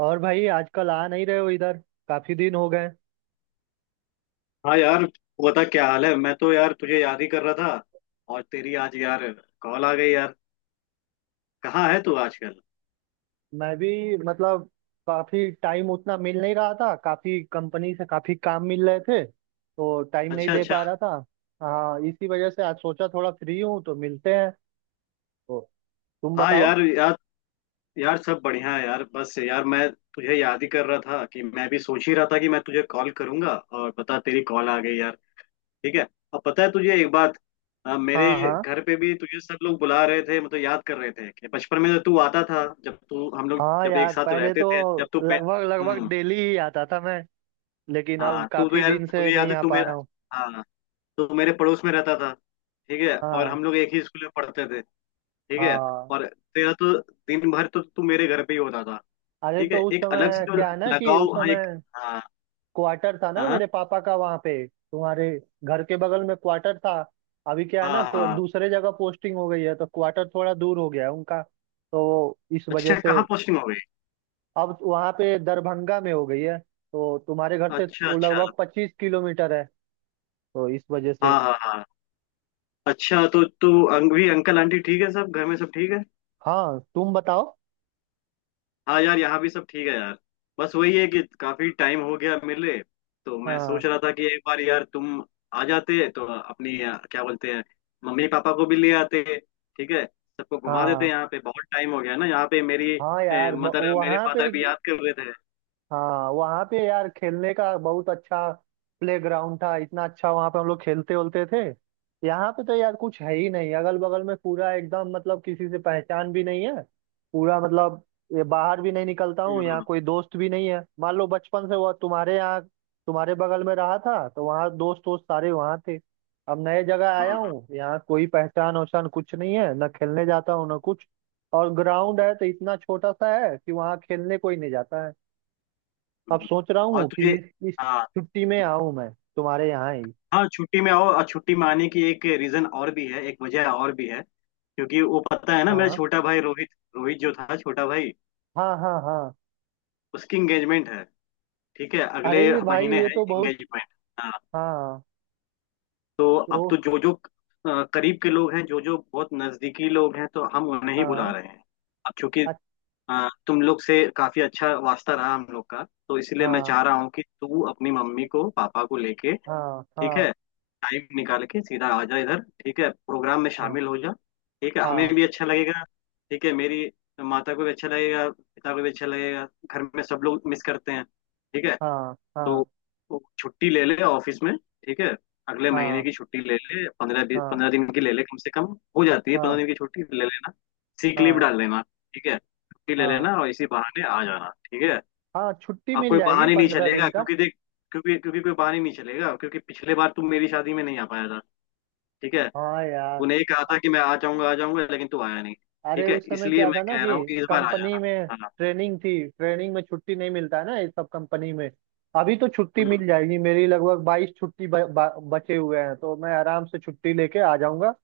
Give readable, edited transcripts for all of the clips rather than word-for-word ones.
और भाई आजकल आ नहीं रहे हो इधर। काफी दिन हो गए। हाँ यार, तू बता क्या हाल है। मैं तो यार तुझे याद ही कर रहा था। और तेरी आज यार कॉल आ गई यार। कहाँ है तू आजकल? मैं भी मतलब काफी टाइम उतना मिल नहीं रहा था। काफी कंपनी से काफी काम मिल रहे थे तो टाइम नहीं अच्छा दे अच्छा। पा रहा था। हाँ इसी वजह से आज सोचा थोड़ा फ्री हूँ तो मिलते हैं। तो तुम हाँ बताओ। यार, यार सब बढ़िया है यार, बस यार मैं तुझे याद ही कर रहा था कि मैं भी सोच ही रहा था कि मैं तुझे कॉल करूंगा और पता तेरी कॉल आ गई यार। ठीक है। अब पता है तुझे एक बात, मेरे हाँ हाँ। घर पे भी तुझे सब लोग बुला रहे थे, मतलब याद कर रहे थे कि बचपन में जब तू आता था, जब तू हम लोग हाँ जब एक यार साथ पहले रहते तो थे, जब लगभग लगभग हम्म। डेली ही आता था मैं। लेकिन अब हाँ तू तो काफी यार, दिन से तुझे याद नहीं है, आ तू पा रहा मेरा, हूँ। हाँ, तो मेरे पड़ोस में रहता था। ठीक है, और हाँ। हम लोग एक ही स्कूल में पढ़ते थे। ठीक है। हाँ। और तेरा तो दिन भर तो तू मेरे घर पे ही होता था। अरे ठीक तो है, उस एक अलग से समय जो क्या है ना कि उस लगाव, हाँ एक, समय हाँ क्वार्टर था ना हाँ मेरे पापा का वहां पे, तुम्हारे घर के बगल में क्वार्टर था। अभी क्या है हाँ ना हाँ को हाँ। दूसरे जगह पोस्टिंग हो गई है तो क्वार्टर थोड़ा दूर हो गया है उनका। तो इस वजह अच्छा, से कहाँ पोस्टिंग हो गई? अब वहां पे दरभंगा में हो गई है तो तुम्हारे घर से अच्छा वो अच्छा। लगभग 25 किलोमीटर है। तो इस वजह से। हाँ हाँ हाँ। अच्छा तो तू, अंग भी अंकल आंटी ठीक है, सब घर में सब ठीक है? हाँ तुम बताओ। हाँ यार, यहाँ भी सब ठीक है यार। बस वही है कि काफी टाइम हो गया मिले, तो मैं हाँ सोच रहा था कि एक बार यार तुम आ जाते तो अपनी क्या बोलते हैं, मम्मी पापा को भी ले आते। ठीक है, सबको घुमा देते, हाँ। यहाँ पे बहुत टाइम हो गया ना, यहाँ पे मेरी हाँ यार मदर मेरे वहाँ पे। फादर भी याद कर रहे थे। हाँ वहाँ पे यार खेलने का बहुत अच्छा प्ले ग्राउंड था, इतना अच्छा। वहाँ पे हम लोग खेलते उलते थे। यहाँ पे तो यार कुछ है ही नहीं। अगल बगल में पूरा एकदम मतलब किसी से पहचान भी नहीं है। पूरा मतलब ये बाहर भी नहीं निकलता हूँ। यहाँ हम्म कोई दोस्त भी नहीं है। मान लो बचपन से वो तुम्हारे यहाँ, तुम्हारे बगल में रहा था तो वहाँ दोस्त वोस्त सारे वहाँ थे। अब नए जगह हम्म आया हम्म, हूँ, यहाँ कोई पहचान वहचान कुछ नहीं है। ना खेलने जाता हूँ ना कुछ। और ग्राउंड है तो इतना छोटा सा है कि वहाँ खेलने कोई नहीं जाता है। अब हम्म। सोच रहा और हूँ कि तुझे, इस हाँ, छुट्टी में आऊँ मैं तुम्हारे यहाँ ही। हाँ छुट्टी में आओ, और छुट्टी में आने की एक रीजन और भी है, एक वजह और भी है, क्योंकि वो पता है ना, मेरा हाँ छोटा भाई रोहित, रोहित जो था छोटा भाई, हाँ। हाँ हाँ। उसकी एंगेजमेंट है। ठीक है, अगले अरे भाई महीने ये है तो बहुत। एंगेजमेंट। हाँ। हाँ। तो अब तो। तो जो जो करीब के लोग हैं, जो जो बहुत नजदीकी लोग हैं, तो हम उन्हें ही बुला हाँ। रहे हैं। अब चूंकि अच्छा। तुम लोग से काफी अच्छा वास्ता रहा हम लोग का, तो इसलिए मैं हाँ चाह रहा हूँ कि तू अपनी मम्मी को पापा को लेके, हाँ ठीक हाँ। है, टाइम निकाल के सीधा आ जा इधर। ठीक है, प्रोग्राम में हाँ शामिल हो जा। ठीक है, हमें हाँ भी अच्छा लगेगा। ठीक है, मेरी माता को भी अच्छा लगेगा, पिता को भी अच्छा लगेगा, घर में सब लोग मिस करते हैं। ठीक है, हाँ। तो हाँ वो छुट्टी ले ले ऑफिस में। ठीक है, अगले हाँ महीने हाँ। की छुट्टी ले ले, 15 दिन, हाँ हाँ, 15 दिन की ले ले कम से कम। हो जाती है पंद्रह हाँ, दिन की छुट्टी, ले लेना, सीक लीव हाँ डाल देना। ठीक है, छुट्टी ले हाँ, लेना और इसी बहाने आ जाना। ठीक है, हाँ, छुट्टी अब मिल कोई जाएगी बहाने नहीं पंद्रह चलेगा दिन का। क्योंकि देख, क्योंकि क्योंकि कोई बहाने नहीं चलेगा, क्योंकि पिछले बार तुम मेरी शादी में नहीं आ पाया था। ठीक है, हाँ यार। तूने ये कहा था कि मैं आ जाऊंगा आ जाऊंगा, लेकिन तू आया नहीं। अरे ठीक है, उस समय इसलिए क्या मैं था ना कह कि रहा हूँ कि इस बार आ कंपनी जाना। में हाँ। ट्रेनिंग थी, ट्रेनिंग में छुट्टी नहीं मिलता है ना ये सब कंपनी में। अभी तो छुट्टी हम्म मिल जाएगी, मेरी लगभग 22 छुट्टी ब, ब, बचे हुए हैं तो मैं आराम से छुट्टी लेके आ जाऊंगा।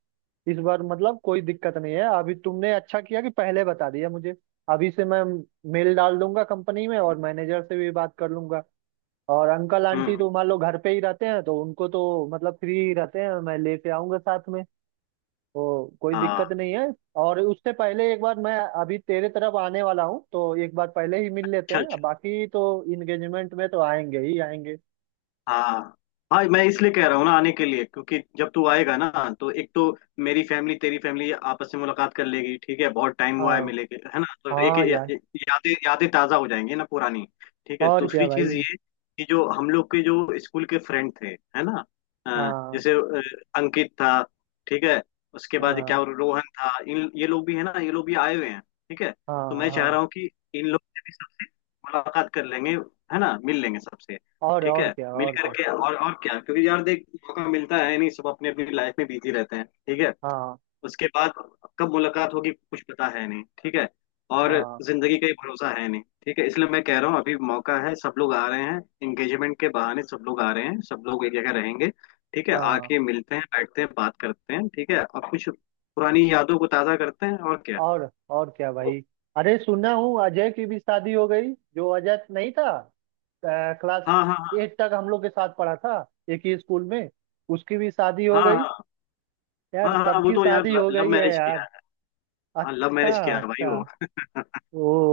इस बार मतलब कोई दिक्कत नहीं है। अभी तुमने अच्छा किया कि पहले बता दिया मुझे। अभी से मैं मेल डाल दूंगा कंपनी में और हम्म मैनेजर से भी बात कर लूंगा। और अंकल आंटी हम्म, तो मान लो घर पे ही रहते हैं तो उनको तो मतलब फ्री ही रहते हैं, मैं लेके आऊंगा साथ में। तो कोई दिक्कत हाँ। नहीं है। और उससे पहले एक बार मैं, अभी तेरे तरफ आने वाला हूँ तो एक बार पहले ही मिल लेते हैं। अच्छा। बाकी तो इंगेजमेंट में तो आएंगे ही आएंगे। हाँ हाँ, मैं इसलिए कह रहा हूँ ना आने के लिए, क्योंकि जब तू आएगा ना, तो एक तो मेरी फैमिली तेरी फैमिली आपस में मुलाकात कर लेगी। ठीक है, बहुत टाइम हुआ है हाँ मिले के, है ना, तो एक हाँ यार। यादें यादें ताज़ा हो जाएंगी ना पुरानी। ठीक है, और क्या दूसरी भाई। चीज़ ये कि जो हम लोग के जो स्कूल के फ्रेंड थे, है ना, अ, हाँ जैसे अ, अंकित था, ठीक है, उसके बाद क्या हाँ रोहन था, इन ये लोग भी है ना, ये लोग भी आए हुए हैं। ठीक है, तो मैं हाँ चाह हाँ। रहा हूँ कि इन लोग से भी सबसे मुलाकात कर लेंगे, है ना, मिल लेंगे सबसे। ठीक और है, क्या, मिल और क्या। करके और क्या, क्योंकि यार देख, मौका मिलता है नहीं, सब अपनी अपनी लाइफ में बिजी रहते हैं। ठीक है, हाँ उसके बाद कब मुलाकात होगी कुछ पता है नहीं। ठीक है, और हाँ जिंदगी का ही भरोसा है नहीं। ठीक है, इसलिए मैं कह रहा हूँ अभी मौका है, सब लोग आ रहे हैं एंगेजमेंट के बहाने, सब लोग आ रहे हैं, सब लोग एक जगह रहेंगे। ठीक है, हाँ। आके मिलते हैं, बैठते हैं, बात करते हैं। ठीक है, और कुछ पुरानी यादों को ताजा करते हैं, और क्या। और क्या भाई। अरे सुना हूँ अजय की भी शादी हो गई, जो अजय नहीं था क्लास हाँ हाँ एट तक हम लोग के साथ पढ़ा था एक ही स्कूल में, उसकी भी शादी हाँ। हो गई। हाँ यार हाँ हाँ। हाँ वो सबकी तो यार शादी हो लव गई है मैरिज किया यार। है। हाँ, लव अच्छा। मैरिज किया है भाई अच्छा। वो।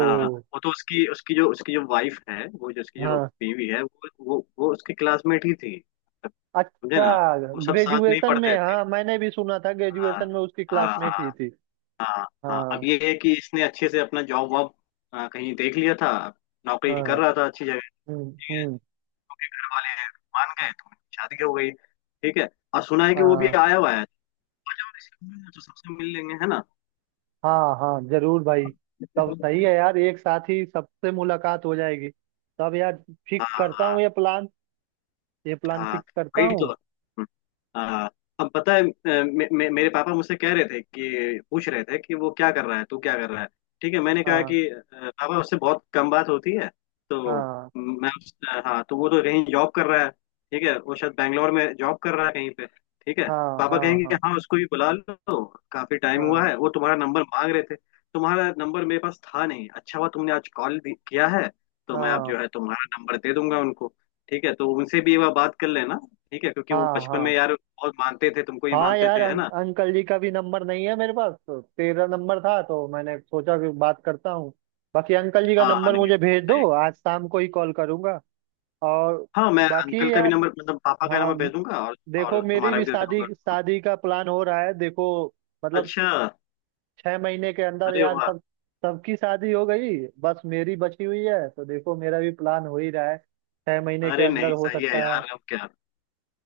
हाँ, वो तो उसकी उसकी जो, उसकी जो वाइफ है, वो जो उसकी जो हाँ। बीवी है, वो उसकी क्लासमेट ही थी। मतलब समझे अच्छा ना, वो सब साथ में ही ग्रेजुएशन पढ़ते में, थे। हाँ मैंने भी सुना था ग्रेजुएशन हाँ में उसकी हाँ क्लासमेट ही हाँ थी। हाँ हाँ। अब हाँ ये है कि इसने अच्छे से अपना जॉब वॉब कहीं देख लिया था, नौकरी कर हाँ। रहा था अच्छी जगह, हम्म। घर वाले मान गए तो उनकी शादी हो गई। ठीक है, और सुना है कि वो भी हाँ आया हुआ है। तो आ जाओ इसी रूम में, तो सबसे मिल लेंगे, है ना। हाँ हाँ जरूर भाई। तब सही है यार, एक साथ ही सबसे मुलाकात हो जाएगी। तब यार हाँ फिक्स करता हाँ हूँ ये प्लान। ये प्लान हाँ। फिक्स करता वही तो हूँ। हाँ। अब पता है अ, मे, मे, मेरे पापा मुझसे कह रहे थे, कि पूछ रहे थे कि वो क्या कर रहा है, तू क्या कर रहा है। ठीक है, मैंने कहा हाँ कि पापा उससे बहुत कम बात होती है, तो हाँ मैं हाँ, तो वो तो कहीं जॉब कर रहा है। ठीक है, वो शायद बैंगलोर में जॉब कर रहा है कहीं पे। ठीक है, हाँ। पापा हाँ कहेंगे कि हाँ। हाँ उसको भी बुला लो, काफी टाइम हुआ हाँ है, वो तुम्हारा नंबर मांग रहे थे। तुम्हारा नंबर मेरे पास था नहीं, अच्छा हुआ तुमने आज कॉल किया है, तो मैं अब हाँ। जो है तुम्हारा नंबर दे दूंगा उनको। ठीक है, तो उनसे भी एक बार बात कर लेना। ठीक है, क्योंकि वो हाँ बचपन में हाँ। यार बहुत मानते थे, तुमको ही हाँ मानते यार थे, है अं, ना। अंकल जी का भी नंबर नहीं है मेरे पास, तो तेरा नंबर था तो मैंने सोचा कि बात करता हूँ। बाकी अंकल जी का हाँ हाँ, नंबर नहीं नहीं, मुझे भेज सही दो, है। आज शाम को ही कॉल करूँगा। और हाँ, मैं अंकल बाकी का भी यार। नंबर, मतलब पापा का हाँ नंबर भेज दूंगा, देखो और मेरी तुम्हारा भी भी दे शादी, दूंगा। शादी का प्लान हो रहा है देखो। मतलब अच्छा। 6 महीने के अंदर अरे यार वाह। सब, सबकी शादी हो गई। बस मेरी बची हुई है तो देखो मेरा भी प्लान हो ही रहा है, 6 महीने के अरे अंदर नहीं, हो सही है सकता है। यार, अब क्या।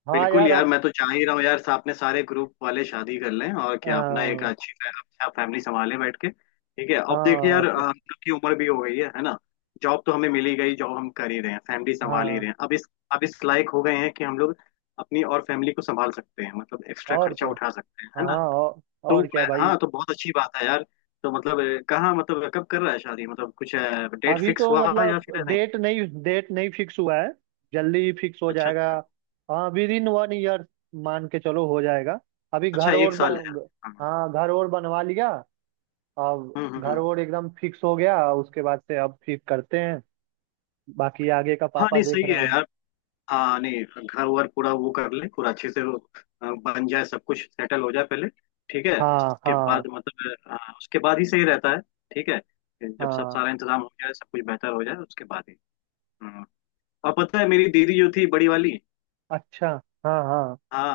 हाँ बिल्कुल यार यार, अब। मैं तो चाह ही रहा हूँ यार अपने सारे ग्रुप वाले शादी कर लें, और क्या, अपना एक हाँ अच्छी अच्छा फैमिली संभाले बैठ के। ठीक है, हाँ। अब देखिए और यार क्या। हम लोग की उम्र भी हो गई है ना। जॉब तो हमें मिली गई, जॉब हम कर ही रहे हैं, फैमिली संभाल ही हाँ रहे हैं, अब इस लायक हो गए हैं कि हम लोग अपनी और फैमिली को संभाल सकते हैं, मतलब एक्स्ट्रा और खर्चा क्या। उठा सकते हैं, है ना। हाँ औ, तो और क्या मैं, भाई। हाँ, तो बहुत अच्छी बात है यार। तो मतलब कहाँ, मतलब कब कर रहा है शादी, मतलब कुछ डेट अभी फिक्स तो हुआ है या मतलब फिर नहीं। डेट नहीं, डेट नहीं फिक्स हुआ है। जल्दी ही फिक्स हो अच्छा जाएगा। अच्छा। हाँ विद इन 1 ईयर मान के चलो हो जाएगा। अभी अच्छा, घर और एक साल है। बन, हाँ। हाँ घर और बनवा लिया। अब हम्म हम्म घर हम्म। और एकदम फिक्स हो गया उसके बाद से, अब फिर करते हैं। बाकी आगे का हाँ पापा नहीं सही देख रहे है हैं। यार। हाँ नहीं, घर वर पूरा वो कर ले, पूरा अच्छे से वो, बन जाए, सब कुछ सेटल हो जाए पहले। ठीक है, हाँ उसके हाँ बाद मतलब उसके बाद ही सही रहता है। ठीक है, जब सब हाँ। सारा इंतजाम हो जाए, सब कुछ बेहतर हो जाए उसके बाद ही। हम्म। और पता है मेरी दीदी जो थी बड़ी वाली, अच्छा। हाँ हाँ हाँ,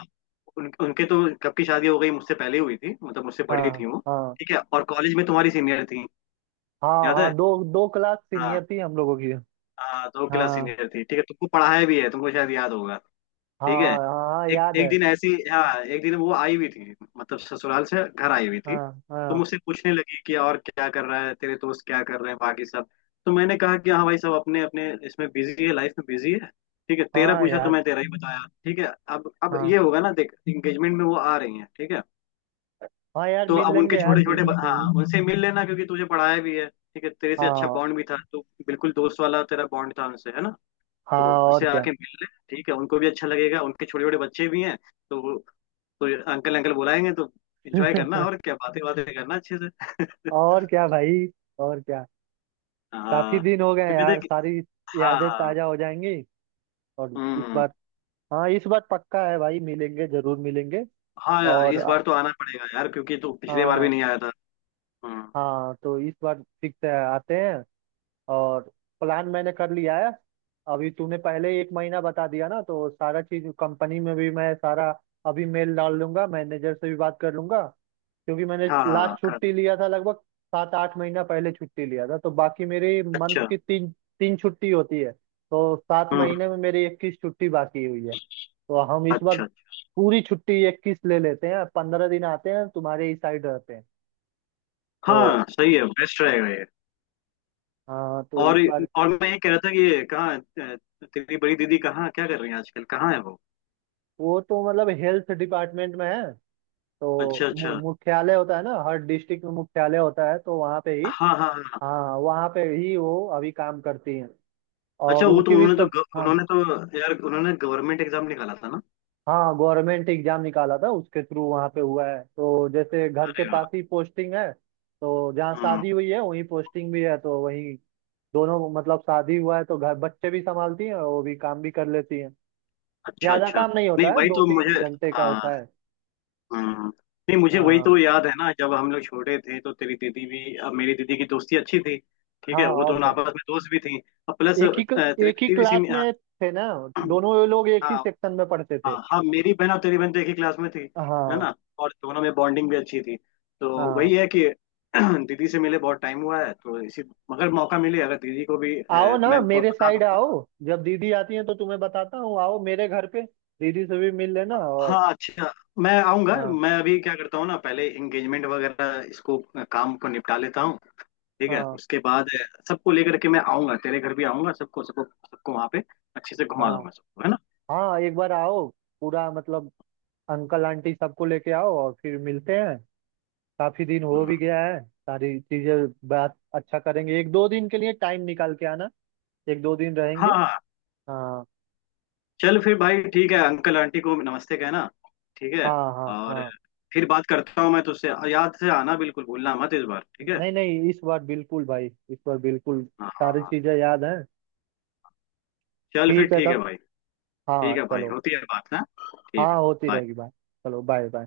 उनके तो कब की शादी हो गई, मुझसे पहले ही हुई थी, मतलब मुझसे बड़ी हाँ। थी वो। हाँ ठीक है, और कॉलेज में तुम्हारी सीनियर थी, हाँ याद है। हाँ दो, दो क्लास हाँ सीनियर थी हम लोगों की। हाँ, दो क्लास हाँ सीनियर थी। ठीक है, तुमको पढ़ाया भी है, तुमको शायद याद होगा। ठीक है, हाँ। हाँ हाँ एक याद एक है। दिन ऐसी हाँ एक दिन वो आई हुई थी, मतलब ससुराल से घर आई हुई थी। हाँ तो हाँ मुझसे पूछने लगी कि और क्या कर रहा है तेरे दोस्त, क्या कर रहे हैं बाकी सब। तो मैंने कहा कि हाँ भाई सब अपने अपने इसमें बिजी है, लाइफ में बिजी है। ठीक है, तेरा हाँ पूछा तो यार। मैं तेरा ही बताया। ठीक है, अब हाँ ये होगा ना, देख, इंगेजमेंट में वो आ रही है। ठीक है, हाँ यार तो मिल अब लेंगे उनके यार छोटे छोटे, दीदी से भी। हाँ उनसे मिल लेना, क्योंकि तुझे पढ़ाया भी है। ठीक है, तेरे से अच्छा हाँ बॉन्ड भी था, तो बिल्कुल दोस्त वाला तेरा बॉन्ड था उनसे, है ना। हाँ तो और उनसे क्या आके मिल लें। ठीक है, उनको भी अच्छा लगेगा, उनके छोटे छोटे बच्चे भी हैं। तो वो- तो ये अंकल अंकल बुलाएंगे, तो एंजॉय करना, और क्या, बातें बातें करना अच्छे से और क्या भाई। और क्या। काफी हाँ, दिन हो गए क्योंकि यार, देख। सारी यादें हाँ। ताजा हो जाएंगी। और इस हम्म। बार। हाँ इस बार पक्का है भाई, मिलेंगे जरूर मिलेंगे। हाँ यार, और इस बार तो आना पड़ेगा यार, क्योंकि तो पिछले बार भी हाँ। नहीं आया था। हम्म। हाँ तो इस बार फिक्स है, आते हैं। और प्लान मैंने कर लिया है। अभी तूने पहले ही एक महीना बता दिया ना तो सारा चीज कंपनी में भी मैं सारा, अभी मेल डाल लूंगा मैनेजर से भी बात कर लूंगा। क्योंकि मैंने हाँ हाँ हाँ लास्ट कर। छुट्टी लिया था लगभग 7 8 महीना पहले छुट्टी लिया था। तो बाकी मेरी मंथ अच्छा। की तीन, तीन छुट्टी होती है। तो सात हम्म हम्म, महीने में मेरी 21 छुट्टी बाकी हुई है, तो हम इस बार अच्छा अच्छा। पूरी छुट्टी 21 ले लेते हैं, 15 दिन आते हैं तुम्हारे ही साइड रहते हैं। तो। हाँ सही है, बेस्ट रहेगा ये। हाँ तो और इस बार। और मैं ये कह रहा था कि ये कहाँ तेरी बड़ी दीदी कहाँ क्या कर रही है आजकल, कहाँ है वो। वो तो मतलब हेल्थ डिपार्टमेंट में है। तो अच्छा अच्छा। मुख्यालय होता है ना हर डिस्ट्रिक्ट में, मुख्यालय होता है तो वहाँ पे ही। हाँ हाँ हाँ। हाँ वहाँ पे ही वो अभी काम करती हैं। अच्छा, और वो तो उनकी भी उन्होंने तो हाँ उन्होंने तो यार उन्होंने गवर्नमेंट एग्जाम निकाला था ना। हाँ गवर्नमेंट एग्जाम निकाला था उसके थ्रू वहाँ पे हुआ है, तो जैसे घर के अरे वाह। पास ही पोस्टिंग है तो जहाँ हम्म, शादी हुई है वहीं पोस्टिंग भी है तो वहीं दोनों, मतलब शादी हुआ है तो घर बच्चे भी संभालती हैं और वो भी काम भी कर लेती हैं। अच्छा ज्यादा अच्छा। काम नहीं नहीं होता है, वही दो तो तीन मुझे, घंटे का हाँ, होता है। हम्म, नहीं मुझे वही हाँ तो याद है ना, जब हम लोग छोटे थे तो तेरी दीदी भी, अब मेरी दीदी की दोस्ती अच्छी थी। ठीक हाँ है, वो और दोनों क्या। आपस में दोस्त भी थी, और प्लस एक ही, तेरी एक ही दीदी भी क्लास सीन, हाँ, में थे ना, दोनों ये लोग एक हाँ ही सेक्शन में पढ़ते थे। हाँ हाँ, मेरी बहन और तेरी बहन तो एक ही क्लास में थी, है हाँ ना। और दोनों में बॉन्डिंग भी अच्छी थी, तो हाँ। वही है कि दीदी से मिले बहुत टाइम हुआ है, तो इसी, मगर मौका मिले, अगर दीदी को भी आओ ना मैं मेरे बता साइड आओ। दूंगा। जब दीदी आती है तो तुम्हें बताता हूँ, आओ मेरे घर पे। दीदी से भी मिल लेना और। हाँ अच्छा। मैं आऊंगा, हाँ मैं अभी क्या करता हूँ ना, पहले एंगेजमेंट वगैरह इसको, काम को निपटा लेता हूँ। ठीक है, हाँ। उसके बाद सबको लेकर के मैं आऊंगा, तेरे घर भी आऊंगा, सबको सबको सबको वहाँ पे अच्छे से घुमा हाँ दूंगा सबको, है ना। हाँ एक बार आओ। पूरा मतलब अंकल आंटी सबको लेके आओ और फिर मिलते हैं। काफी दिन हो भी हम्म। गया है, सारी चीजें बात अच्छा करेंगे, एक दो दिन के लिए टाइम निकाल के आना। एक दो दिन हाँ रहेंगे। हाँ। हाँ चल फिर भाई, ठीक है, अंकल आंटी को नमस्ते कहना। ठीक है, हाँ। हाँ और हाँ। फिर बात करता हूँ मैं तुझसे, याद से आना, बिल्कुल भूलना मत इस बार। ठीक है। नहीं नहीं इस बार बिल्कुल भाई, इस बार बिल्कुल हाँ हाँ सारी हाँ। चीजें याद हैं। चल फिर ठीक है ठीक है तब। भाई। ठीक हाँ है भाई, चलो। होती है बात ना। ठीक हाँ है। होती रहेगी bye। बात। चलो बाय बाय।